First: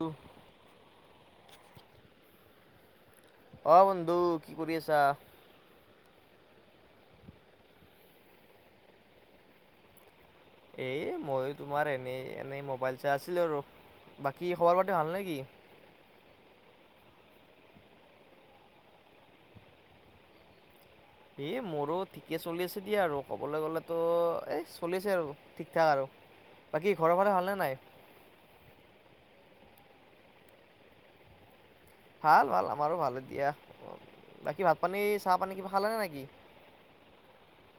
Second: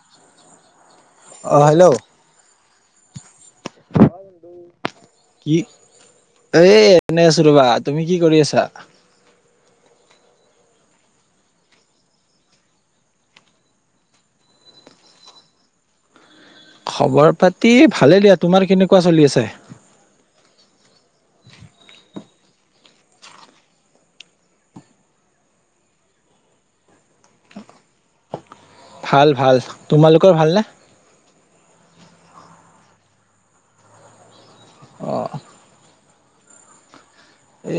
অ অঁ হেল্ল'। আহ বন্ধু, কি কৰি আছা? কি এ এনেই আছো ৰবা, তুমি কি কৰি আছা? এ মইয়ো তোমাৰ এনেই-এনেই মোবাইল চাই আছিলো আৰু বাকী খবৰ পতি ভাল নেকি? [unintelligible] খবৰ পাতি ভালেই দিয়া। তোমাৰ কেনেকুৱা চলি আছে? এ মোৰো ঠিকে চলি আছে দিয়া আৰু। ক'বলৈ গলেতো এ চলিছে আৰু ঠিকঠাক আৰু। বাকী ঘৰৰ ফাল ভালনে নাই? ভাল ভাল, তোমালোকৰ ভালনে? ভাল ভাল আমাৰো ভাল এতিয়া, বাকী ভাত পানী অ চাহ পানী কিবা খালে নে নেকি?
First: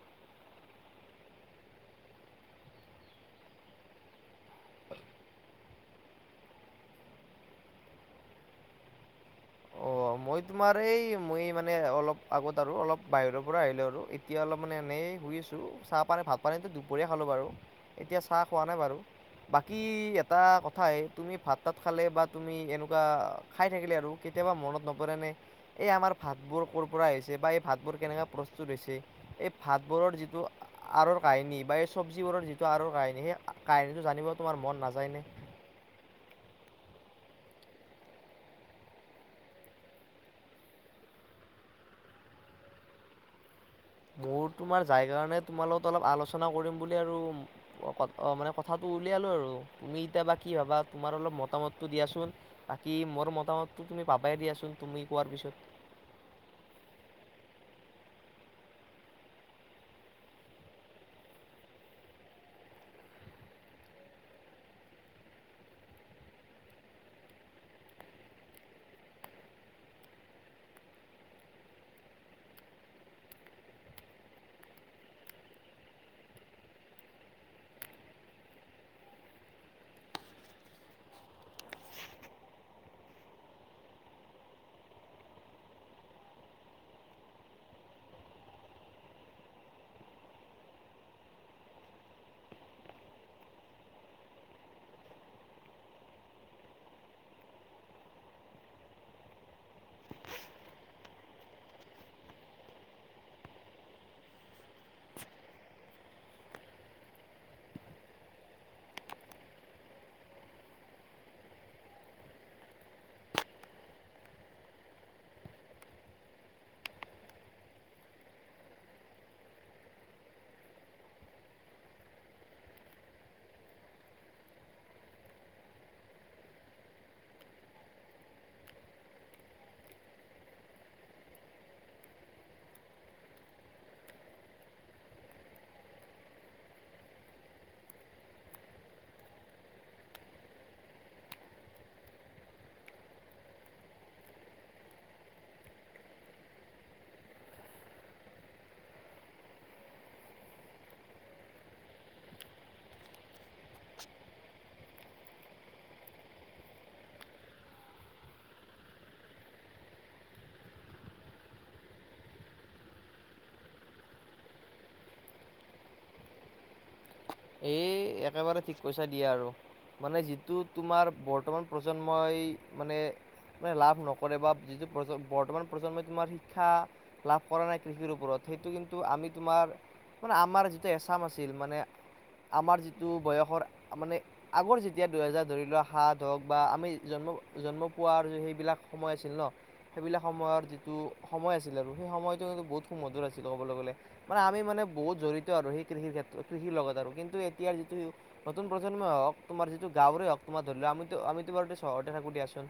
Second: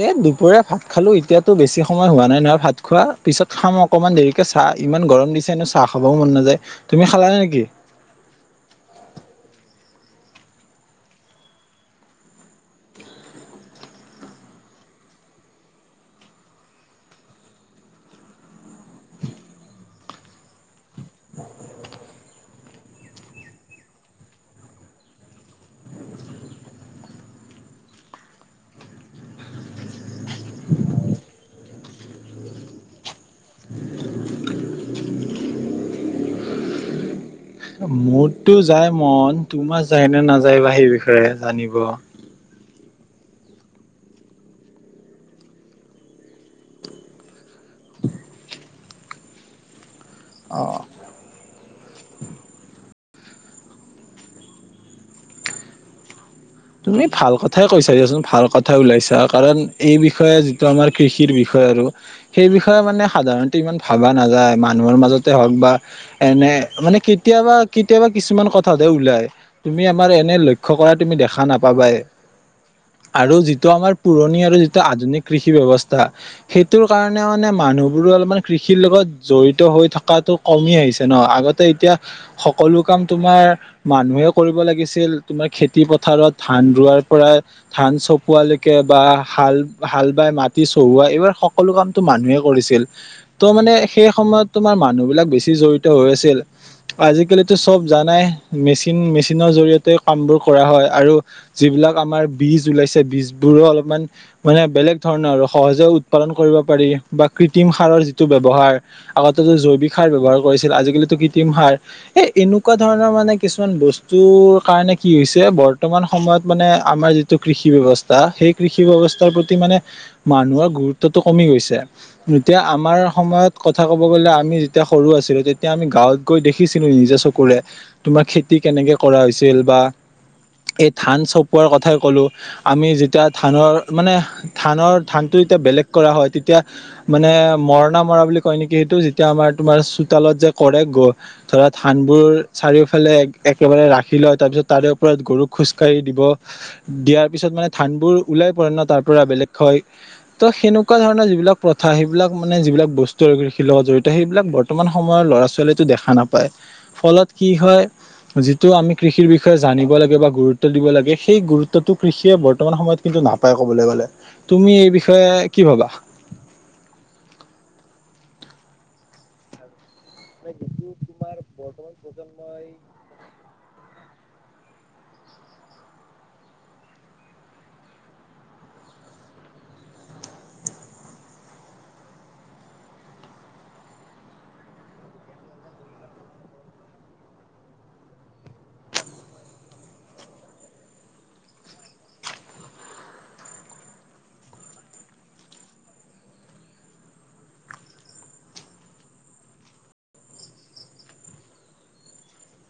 এই দুপৰীয়া ভাত খালো এতিয়াতো বেছি সময় হোৱা নাই নহয় ভাত খোৱা, পিছত খাম অকণমান দেৰিকে চাহ ইমান গৰম দিছে নো চাহ খাবও মন নাযায়, তুমি খালা নেকি? অ' মই তোমাৰ এই মই মানে অলপ আগত আৰু অলপ বাহিৰৰ পৰা আহিলো আৰু এতিয়া অলপ মানে এনেই শুই আছো চাহ পানী ভাত পানীটো দুপৰীয়া খালো বাৰু, এতিয়া চাহ খোৱা নাই বাৰু। বাকী এটা কথাই তুমি ভাত তাত খালে বা তুমি এনেকুৱা খাই থাকিলে আৰু কেয়াব মনত ন পৰেনে এই আমাৰ ভাতবোৰ ক'ৰ পৰা আহিছে বা এই ভাতবোৰ কেনেকা প্ৰস্তুত হৈছে, এই ভাতবোৰ বোৰৰ যিটো আঁৰৰ কাহিনী বা এই চব্জিবোৰৰ যিটো আঁৰৰ কাহিনী সেই কাহিনীটো জানিব তোমাৰ মন নাযায় নে? মোৰতো যায় মন, তোমা যায় নে নাযায় বা সেই বিষয়ে জানিব। মোৰ তোমাৰ যাই কাৰণে তোমাল অলপ আলোচনা কৰিম বুলি আৰু মানে কথাটো উলিয়ালো আৰু তুমি এতিয়া বা কি অ ভাবা তোমাৰ অলপ মতামতটো দিয়াচোন কি মোৰ মতামতটো তুমি পাবাই দিয়াচোন তুমি কোৱাৰ পিছত। তুমি ভাল কথাই কৈছা দিয়াচোন ভাল কথাই ওলাইছা কাৰণ এই বিষয়ে যিটো আমাৰ কৃষিৰ বিষয়ে আৰু, সেই বিষয়ে মানে সাধাৰণতে ইমান ভাবা নাযায় মানুহৰ মাজতে হওক বা এনে মানে কেতিয়াবা কেতিয়াবা কিছুমান কথাতে ওলাই, তুমি আমাৰ এনে লক্ষ্য কৰা তুমি দেখা খানাপাবায়। আৰু যিটো আমাৰ পুৰণি আৰু যিটো আধুনিক কৃষি ব্যৱস্থা, সেইটোৰ কাৰণে মানে মানুহবোৰো অলপমান কৃষিৰ লগত জড়িত হৈ থকাটো কমি আহিছে ন' আগতে এতিয়া সকলো কাম তোমাৰ মানুহে কৰিব লাগিছিল তোমাৰ খেতি পথাৰত ধান ৰোৱাৰ পৰা ধান চপোৱালৈকে বা হাল-হাল বাই মাটি চহোৱা এইবাৰ সকলো কামটো মানুহে কৰিছিল ত' মানে সেই সময়ত তোমাৰ মানুহ বিলাক বেছি জডিত হৈ হৈ আছিল, আজিকালিতো চব জানাই মেচিন মেচিনৰ জৰিয়তে কামবোৰ কৰা হয়। আৰু যিবিলাক আমাৰ বীজ ওলাইছে বীজবোৰো অলপমান মানে বেলেগ ধৰণৰ আৰু সহজে উৎপাদন কৰিব পাৰি বা কৃত্ৰিম সাৰৰ যিটো ব্যৱহাৰ আগতে জৈৱিক সাৰ ব্যৱহাৰ কৰিছিল আজি কৃত্ৰিম সাৰ এ' এনেকুৱা ধৰণৰ মানে কিছুমান বস্তুৰ কাৰণে কি হৈছে ব বৰ্তমান সময়ত মানে আমাৰ যিটো কৃষি ব্যৱস্থা সেই কৃষি ব্যৱস্থাৰ প্ৰতি মানে মানুহৰ গুৰুত্বতটো কমি গৈছে, এতিয়া আমাৰ সময়ত কথা ক'ব গ'লে আমি যেতিয়া সৰু আছিলো তেতিয়া আম গাঁৱত গৈ দেখিছিলো নিজে চকুৰে তোমাৰ খেতি কেনেকে কৰা হৈছিল বা এই ধান চপোৱাৰ কথাই ক'লো আমি যেতিয়া ধানৰ মানে ধানৰ ধানটো তে বেলেগ কৰা হয় তেতিয়া মানে মৰণা মৰা বুলি কয় নেকি সেইটো যেতিয়া আমাৰ তোমাৰ চোতালত যে কৰে গ ধৰা ধানবোৰ চাৰিওফালে একেবাৰে ৰাখি লয় তাৰপিছত তাৰে ওপৰত গৰুক খোজকাঢ়ি দিব, দিয়াৰ পিছত মানে ধানবোৰ ওলাই পৰে ন তাৰ পৰা বেলেগ সেনেকুৱা ধৰণৰ যিবিলাক প্ৰথা সেইবিলাক মানে যিবিলাক বস্তু কৃষিৰ লগত জড়িত, সেইবিলাক বৰ্তমান সময়ৰ ল'ৰা ছোৱালী দেখা নাপায়। ফলত কি হয়, যিটো আমি কৃষিৰ বিষয়ে জানিব লাগে বা গুৰুত্ব দিব লাগে। সেই গুৰুত্বটো কৃষিয়ে বৰ্তমান সময়ত কিন্তু নাপায় কবলৈ গ'লে। তুমি এই বিষয়ে কি ভাবা? এই একেবাৰে ঠিক কৈছা দিয়ে আৰু। মানে যিটো তোমাৰ বৰ্তমান প্ৰজন্মই মানে মানে লাভ নক কৰে বা যিটো বৰ্তমান প্ৰজন্মই তোমাৰ শিক্ষা লাভ কৰা নাই কৃষিৰ ওপৰত সেইটো কিন্তু আম আমি তোমাৰ মানে আমাৰ যিটো এছাম আছিল মানে আমাৰ যিটো বয়সৰ মানে আগৰ যেতিয়া দুহেজাৰ ধৰি লোৱা হাত হওক বা আমি জম-জন্ম পোৱা আৰু সেইবিলাক সময় আছিল ন সেইবিলাক সময়ৰ যিটো সময় আছিল আৰু সেই সময়টো কিন্ত বহুত সুমধুৰ আছিল ক'বলৈ গ'লে, মানে আমি মানে বহুত জড়িত আৰু সেই কৃষিৰ ক্ষেত্ৰত কৃষিৰ লগত আৰু। কিন্তু এতিাৰ যিটো নতুন প্ৰজন্ম হক তোমাৰ যিটো গাঁৱৰে হওকোম ধৰিলোৱা আমিতো আমিতুবাৰুতে চহৰতে দিয়াচোন।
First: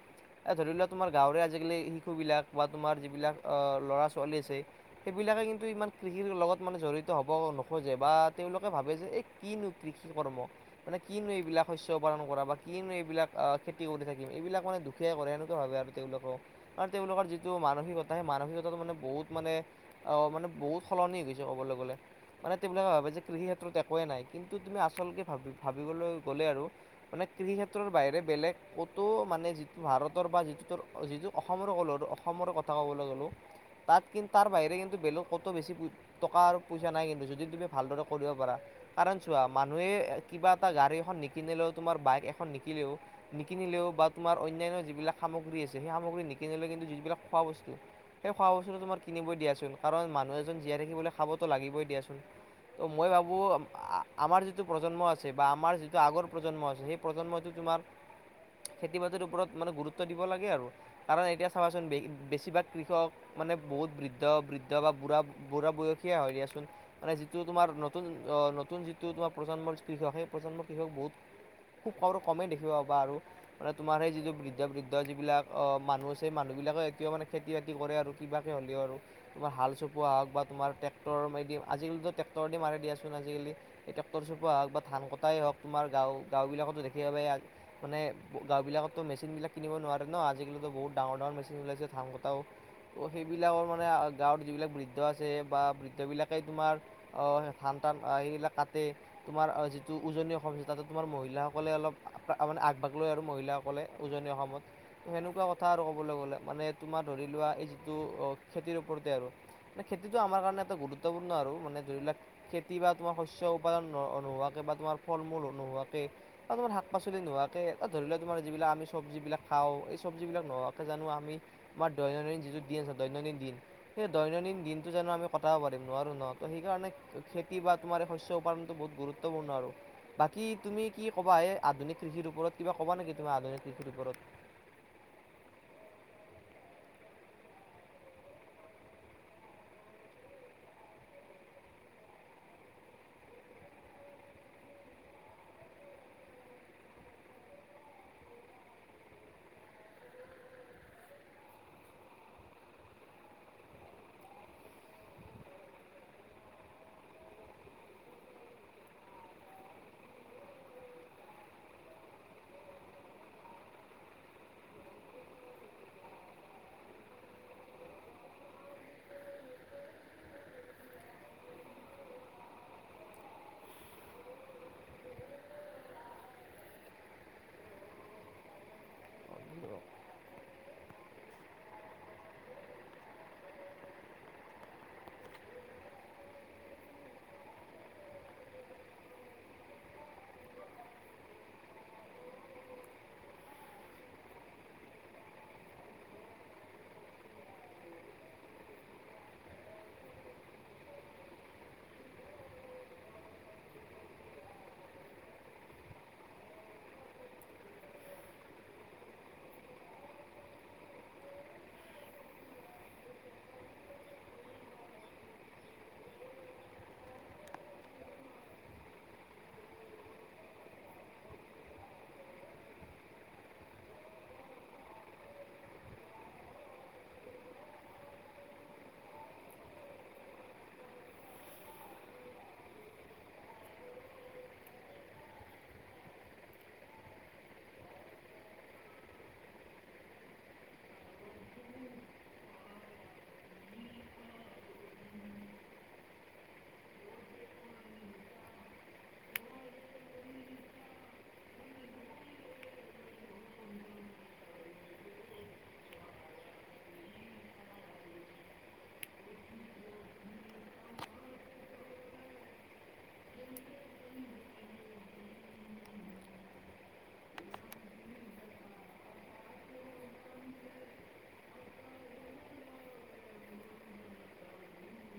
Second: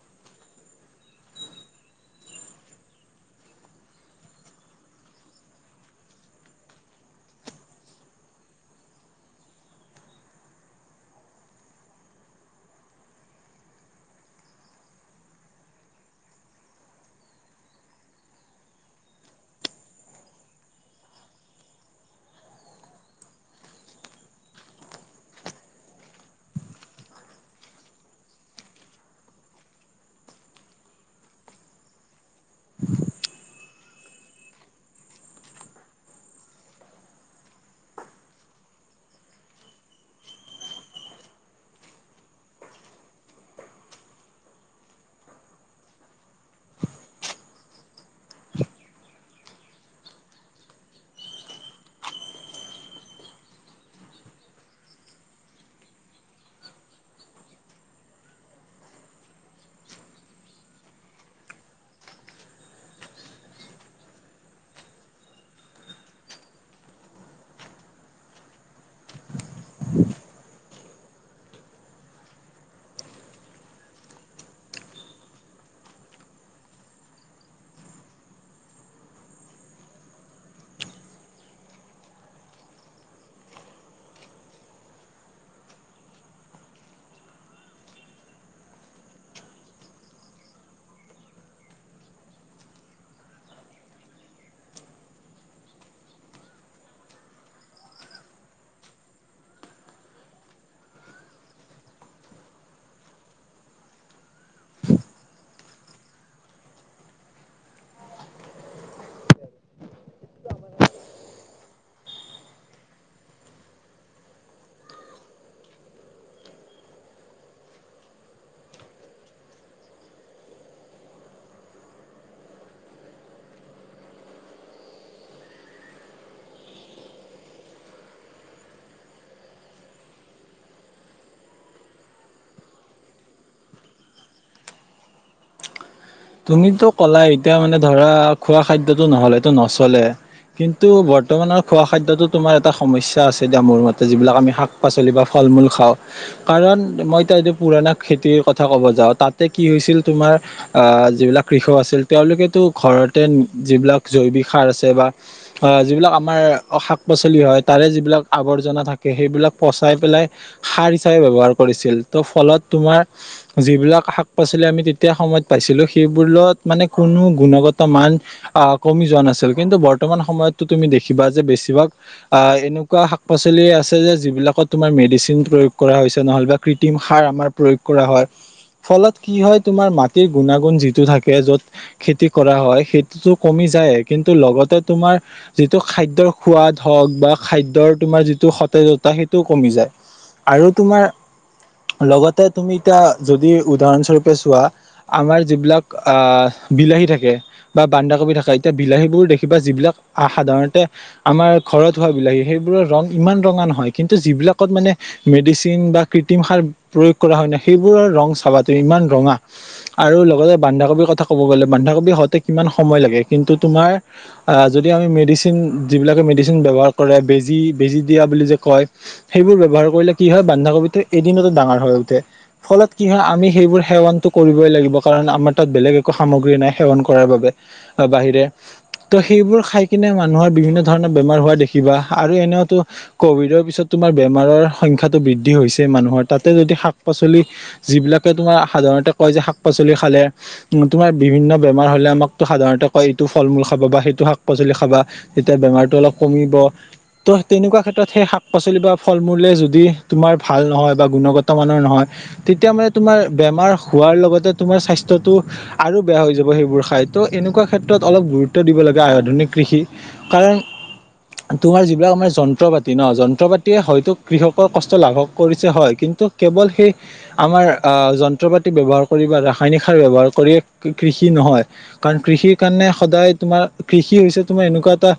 ধৰি লোৱা তোমাৰ গাঁৱৰে আজিকালি শিশু বিলাক বা তোমাৰ যিবিলাক অ ল'ৰা ছোৱালী সেইবিলাকে। কিন্তু ইমান কৃষিৰ লগত মানে জড়িত হ'ব নোখোজে, বা তেওঁলোকে ভাবে যে এই কিনো কৃষি কৰ্ম, মানে কিনো এইবিলাক শস্ উপাদন কৰা বা কিনো এইবিলাক আহ খেতি কৰি থাকিম, এইবিলাক মানে দুখীয়াই কৰে এনেকুৱা ভাবে আৰু তেওঁলোকে। আৰু তেওঁলোকৰ যিটো মানসিকতা সেই মানসিকতাটো মানে বহুত মানে অ মানে বহুত সলনি গৈছে ক'বলৈ গ'লে। মানে তেবিলাকে ভাবে যে কৃষি ক্ষেত্ৰত একোৱে নাই। কিন্তু তুমি আচলকে ভাব ভাবিবলৈ গ'লে আৰু, মানে কৃষি ক্ষেত্ৰৰ বাহিৰে বেলেগ ক'তো মানে যিটো ভাৰতৰ বা যিটো, যিটো অসমৰ ক' অসমৰ কথা ক'বলৈ গ'লো তাত কিন্তু তাৰ বাহিৰে কিন্তু বেলগ ক'তো বেছি টকা আৰু পইচা নাই কিন্তু যদি তুমি ভালদৰে কৰিব পাৰা। কাৰণ চোৱা মানুহে কিবা এটা গাড়ী এখন নিকিনিলেও তোমাৰ, বাইক এখন নিকিলেও নিকিনিলেও বা তোমাৰ অন্যান্য যিবিলাক সামগ্ৰী আছে, সেই সামগ্ৰী নিকিনিলে কিন্তু যিবিলাক খোৱা বস্তু সেই খোৱা বস্তুটো তোমাৰ কিনিবই দিয়াচোন। কাৰণ মানুহ এজন জীয়াই থাকিবলৈ খাবতো লাগিবই দিয়াচোন। ত মই ভাবো আমাৰ যিটো প্ৰজন্ম আছে বা আমাৰ যিটো আগৰ প্ৰজন্ম আছে। সেই প্ৰজন্মটো তোমাৰ খেতি বাতিৰ ওপৰত মানে গুৰুত্ব দিব লাগে আৰু। কাৰণ এতিয়া চাবাচোন বেছিভাগ কৃষক মানে বহুত বৃদ্ধ-বৃদ্ধ বা বুঢ়া-বুঢ়া বয়সিয় হয় দিয়াচোন। মানে যিটো তোমাৰ নতুন অ নতুন যিটো তোমাৰ প্ৰজন্ম কৃষক। সেই প্ৰজন্ম কৃষক বহুত খুব আৰু কমেই দেখিবা পবা আৰু। মানে তোমাৰ সেই যিটো বৃদ্ধ-বৃদ্ধ যিবিলাক অ মানুহ আছে, মানুহ বি এইবলাকে এতিয়াও মানে খেতি বাতি কৰে আৰু। কিবাকে হ'লেও আৰু, তোমাৰ হাল চপোৱা হওক তমাৰ ট্ৰেক্টৰ মে আজিকালিতো ট্ৰে্টৰে দি মাৰে দিয়াচ আজিকালি। এই ট্ৰেক্টৰ চপোৱা হওক বা ধান কটাই হওক, তোমাৰ গাঁও গাও বিলাকতো দেখি মানে এইবিলাকতো মেচিনবিলাক কিনিব নোৱাৰে ন। আজিকালিতো বহুত ডাঙৰ-ডাঙৰ মেচিন ওলাছেই ধাম কটাও ত সেইবিলাকৰ মানে গাঁৱত যিবিলাক বৃদ্ধ আছে বা বৃদ্ধ বিলাকে তোমাৰ আহ ধান স আহিল কাটতে। তোমাৰ যিটো উজনি অসম তাতো তোমাৰ মহিলাসকলে অলপ মানে আগভাগ লয় আৰু মহিলা কলে উজনি অসমত। সেনেকুৱা কথা আৰু ক'বলৈ গলে, মানে তোমাৰ ধৰি লোৱা এই যিটো আহ খেতিৰ ওপৰতে আৰু। মানে খেতিটো আমাৰ কাৰণে এটা গুৰুত্বপূৰ্ণ আৰু মানোক খেতি বা শিষ্য উপাদান নোহোৱাকে, বা তোমাৰ ফল-মূল নোহোৱাকে, বা তোমাৰ শাক-পাচলি নোহোৱাকে, এ ধৰিলে তোমাৰ যিবিলাক আমি চব্জিবিলাক খাওঁ। এই চব্জিবিলাক নোৱাকে জানো আমি আমাৰ দৈনন্দিন যিটো দিন আ দৈনন্দিন সেই দৈনন্দিন দিনটো জানো আমি কটাব পাৰিম নোৱাৰো ন ত সেইকাৰণে খেতি বা তুমাৰ শ উপ বহুত গুৰুত্বপূৰ্ণ আৰু। বাকী তুমি কি ক'বা এ? আধুনিক কৃষিৰ ওপৰত কিবা ক'ব নেকি? তোমাৰ আধুনিক কৃষিৰ ওপৰত [unintelligible] তুমিতো কলা এতিয়া মানে ধৰা খোৱা খাদ্যটো নহলে এইটো নচলে। কিন্তু বৰ্তমানৰ খোৱা খাদ্যতো তুমাৰ এটা সমস্যা আছে দিয়া মোৰ মতে। যিবিলাক আমি শাক পাচলি বা ফল মূল খাওঁ। কাৰণ মই এতিয়া যদি পুৰণা খেতিৰ কথা ক'ব যাওঁ। তাতে কি হৈছিল তোমাৰ আ' যিবিলাক কৃষক আছিল তেওঁলোকেতো ঘৰতে যিবিলাক জৈৱিক সাৰ আছে বা যিবিলাক আমাৰ শাক - পাচলি হয় তাৰে যিবিলাক আৱৰ্জনা থাকে সেইবিলাক পচাই পেলাই সা সাৰ হিচাপে ব্যৱহাৰ কৰিছিল। ত' ফলত তোমাৰ যিবিলাক শাক পাচলি আমি তেতিয়া সময়ত পাইছিলো সেইবোৰত মানে কোনো গুণগত মান আহ কমি যোৱা নাছিল, কিন্তু বৰ্তমান সময়ত তুমি দেখিবা যে বেছিভাগ আঁ এনেকুৱা শাক পাচলি আছে যে যিবিলাকত তোমাৰ মেডিচিন প্ৰয়োগ কৰা হৈছে নহ'লে বা কৃত্ৰিম সাৰ আমাৰ প্ৰয়োগ কৰা হয় ফলত কি হয় তোমাৰ মা টিৰ গুণাগুণ যিটো থাকে য'ত খেতি কৰা হয়, সেইটোতো কমি যায় কিন্তু লগতে তোমাৰ যিটো খাদ্যৰ সোৱাদ হওঁক বা খাদ্যৰ তোমাৰ যিটো সতেজতা সেইটোও কমি যায়। আৰু তোমাৰ, লগতে তুমি এতিয়া যদি উদাহৰণস্বৰূপে চোৱা আমাৰ যিবিলাক বিলাহী থাকে বা বানধাকবি থাকে এতিয়া বিলাহীবোৰ দেখিবা যিবিলাক আহ সাধাৰণতে আমাৰ ঘৰত হোৱা বিলাহী সেইবোৰৰ ৰং ইমান ৰঙা নহয়। কিন্তু যিবিলাকত মানে মেডিচিন বা কৃত্ৰিম সাৰ প্ৰয়োগ কৰা হয় ন। সেইবোৰৰ ৰং চাবা তুমি ইমান ৰঙা, আৰু লগতে বন্ধাকবিৰ কথা ক'ব গলে, বন্ধাকবি হওঁতে কিমান সময় লাগে। কিন্তু তুমাৰ আহ যদি মেডিচিন, যিবিলাকে মেডিচিন ব্যৱহাৰ কৰে, বেজী- বেজী দিয়া বুলি যে কয়। সেইবোৰ ব্যৱহাৰ কৰিলে কি হয়। বান্ধাকবিটো এদিনতো ডাঙৰ হৈ উঠে। ফলত কি হয় আমি সেইবোৰ সেৱনটো কৰিবই লাগিব আমাৰ ত বেলেগ একো সামগ্ৰী নাই সেৱন কৰ বাবে, বাহিৰে ত সেইবোৰ খ কিনে মানুহৰ বিভিন্ন ধৰণৰ বেমাৰ হোৱা দেখিবা আৰু এনেওঁতো কভিডৰ পিছত তোমাৰ বেমাৰৰ সং সংটো বৃদ্ধি হৈছে মানুহৰ তাতে যদি শাক পাচলি যিবিলাকে তোমাৰ সাধাৰণতে কয় যে শা শাক পাচলি খালে উঁ তোমাৰ বিভিন্ন বেমাৰ হ'লে আমাক সাধাৰণতে কয় এইটো ফল মূল খাব বা সেইটো শাক পাচলি খাবা ত বেমাৰ টো অলপ কমিব, ত' তেনেকোৱা ক্ষেত্ৰত সেইটো শাক- পাছলী বা ফল মূলেই যদি তোমাৰ ভাল নহয় বা গুণগত মানৰ নহয় তেতিয়া মানে তোমাৰ বেমাৰ হোৱাৰ লগতে তোমাৰ স্বাস্থ্যটো আৰু বেয়া হৈ যাব সেইবোৰ খাই ত' এনেকুৱা ক্ষেত্ৰত অলপ গুৰুত্ব দিব লাগে আাধুনিক কৃষি কাৰণ তোমাৰ যিবিলাক আমাৰ যন্ত্ৰ পাতি ন' যন্ত্ৰ পাতিয়ে হয়তো কৃষকৰ কষ্ট লাঘৱ কৰিছে হয় কিন্ ন্তু কেৱল সেই আমাৰ সেই যন্ত্ৰপাতি ব্যবহাৰ কৰি বা ৰাস ৰাসায়নিক সাৰ ব্যৱহাৰ কৰি কৃষি নহয় কাৰণ কৃষিৰ কাৰণে সদায় তোমাৰ কৃষি হৈছে ত এনেকুৱা এটা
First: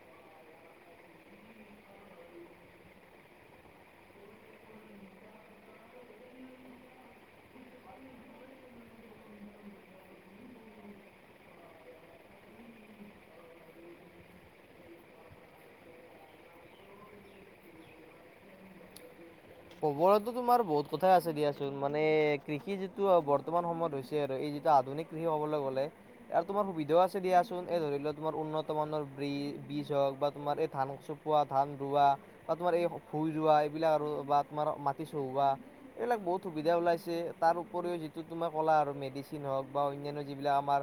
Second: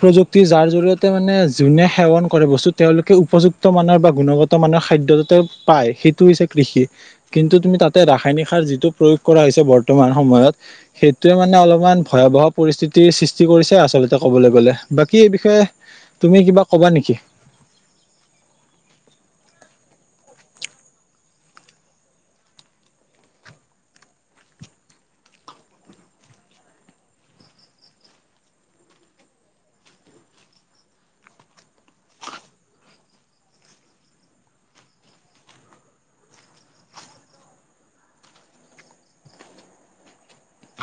প্ৰযুক্তি যাৰ জৰিয়তে মানে যোনে সেৱন কৰে বস্তু তেওঁলোকে উপযুক্ত মানৰ বা গুণগত মানৰ খাদ্য যাতে পায় সেইটো হৈছে কৃষি কিন্তু তুমি তাতে ৰাসায়নিক যিটো প্ৰয়োগ কৰা হৈছে বৰ্তমান সময়ত সেইটোয়ে মানে অলপমান ভয়াবহ পৰিস্থিতিৰ সৃষ্ট কৰিছে। আচলতে কবলৈ গলে বাকী এই বিষয়ে তুমি কিবা কবা নেকি? [inaudible] কবো তোমাৰ বহুত কথাই আছে দিয়াচোন মানে কৃষি যিটো বৰ্তমান সময়ত হৈছে আৰু এই যিটো আধুনিক কৃষি হবলৈ গলে আৰু তোমাৰ সুবিধাও আছে দিয়াচোন এই ধৰি লোৱা তোমাৰ উন্নত মানৰ ব্ৰি বীজ হওক বা তোমাৰ এই ধান চপোৱা ধান ৰোৱা বা তোমাৰ এই ভুই ৰোৱা এইবিলাক আৰু বা তোমাৰ মাটি চহোৱা এইবিলাক বহুত সুবিধা ওলাইছে তাৰ উপৰিও যিটো তোমাৰ ক'লা আৰু মেডিচিন হওক বা অন্যান্য যিবিলাক আমাৰ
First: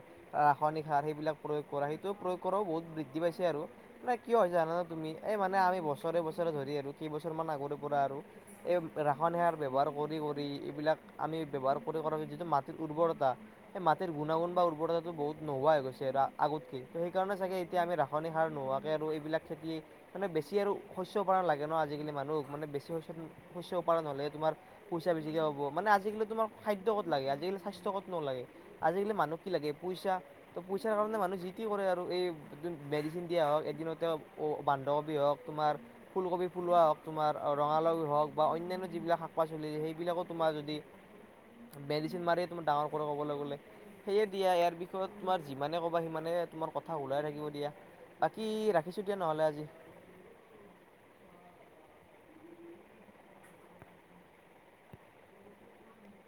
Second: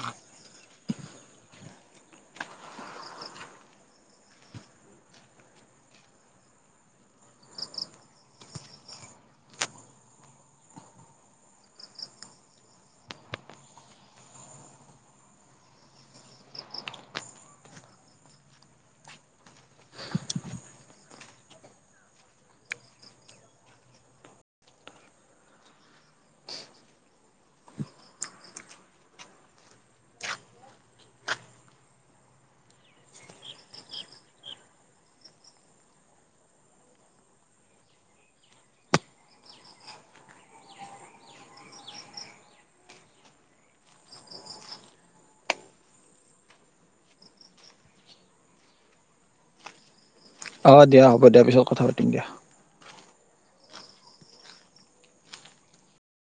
ৰাসায়নিক সাৰ সেইবিলাক প্ৰয়োগ কৰা সেইটো প্ৰয়োগ কৰাও বহুত বৃদ্ধি পাইছে আৰু নে কিয় হয় জানানো তুমি এই মানে আমি বছৰে বছৰে ধৰি আৰু কেইবছৰ মান আগৰে পৰা আৰু এই ৰাসায়নিক সাৰ ব্যৱহাৰ কৰি কৰি এইবিলাক আমি ব্যৱহাৰ কৰি কৰা যিটো মাটিৰ উৰ্বৰতা এই মাটিৰ গুণাগুণ বা উৰ্বৰতা বহুত নোহোৱা হৈ গৈছে আগতকে সেই কাৰণে চাগে এতিয়া আমি ৰাসায়নিক সাৰ নোহোৱাকৈ আৰু এইবিলাক খেতি মানে বেছি আৰু শস্য পৰা নালাগে ন আজিকালি মানুহক মানে বেছি শস্য শস্য উপাৰ্জন হলে তোমাৰ পইচা বেছিকে হব মানে আজিকালি তোমাৰ খাদ্য কত লাগে আজিকালি স্বাস্থ্য কত নলাগে। আজিকালি মানুহ কি লাগে পইচা ত পইচাৰ কাৰণে মানুহ যি টি কৰে আৰু এই মেডিচিন দিয়া হওক এদিনতে বান্ধাকবি হওক তোমাৰ ফুলকবি ফুলুৱা হওক তোমাৰ ৰঙালাও হওক বা অন্যান্য যিবিলাক শাক পাচলি সেইবিলাকো তোমাৰ যদি মেডচিন মাৰিয়ে তোমাৰ ডাঙৰ কৰা ক'বলৈ গ'লে সেয়ে দিয়া ইয়াৰ বিষয়ত তোমাৰ যিমানে কবা সিমানে তোমাৰ কথা ওলাই থাকিব দিয়া। বাকী ৰাখিছো দিয়া নহ'লে আজি। অ', দিয়া হ'ব দিয়া। পিছত কথা পাতিম দিয়া।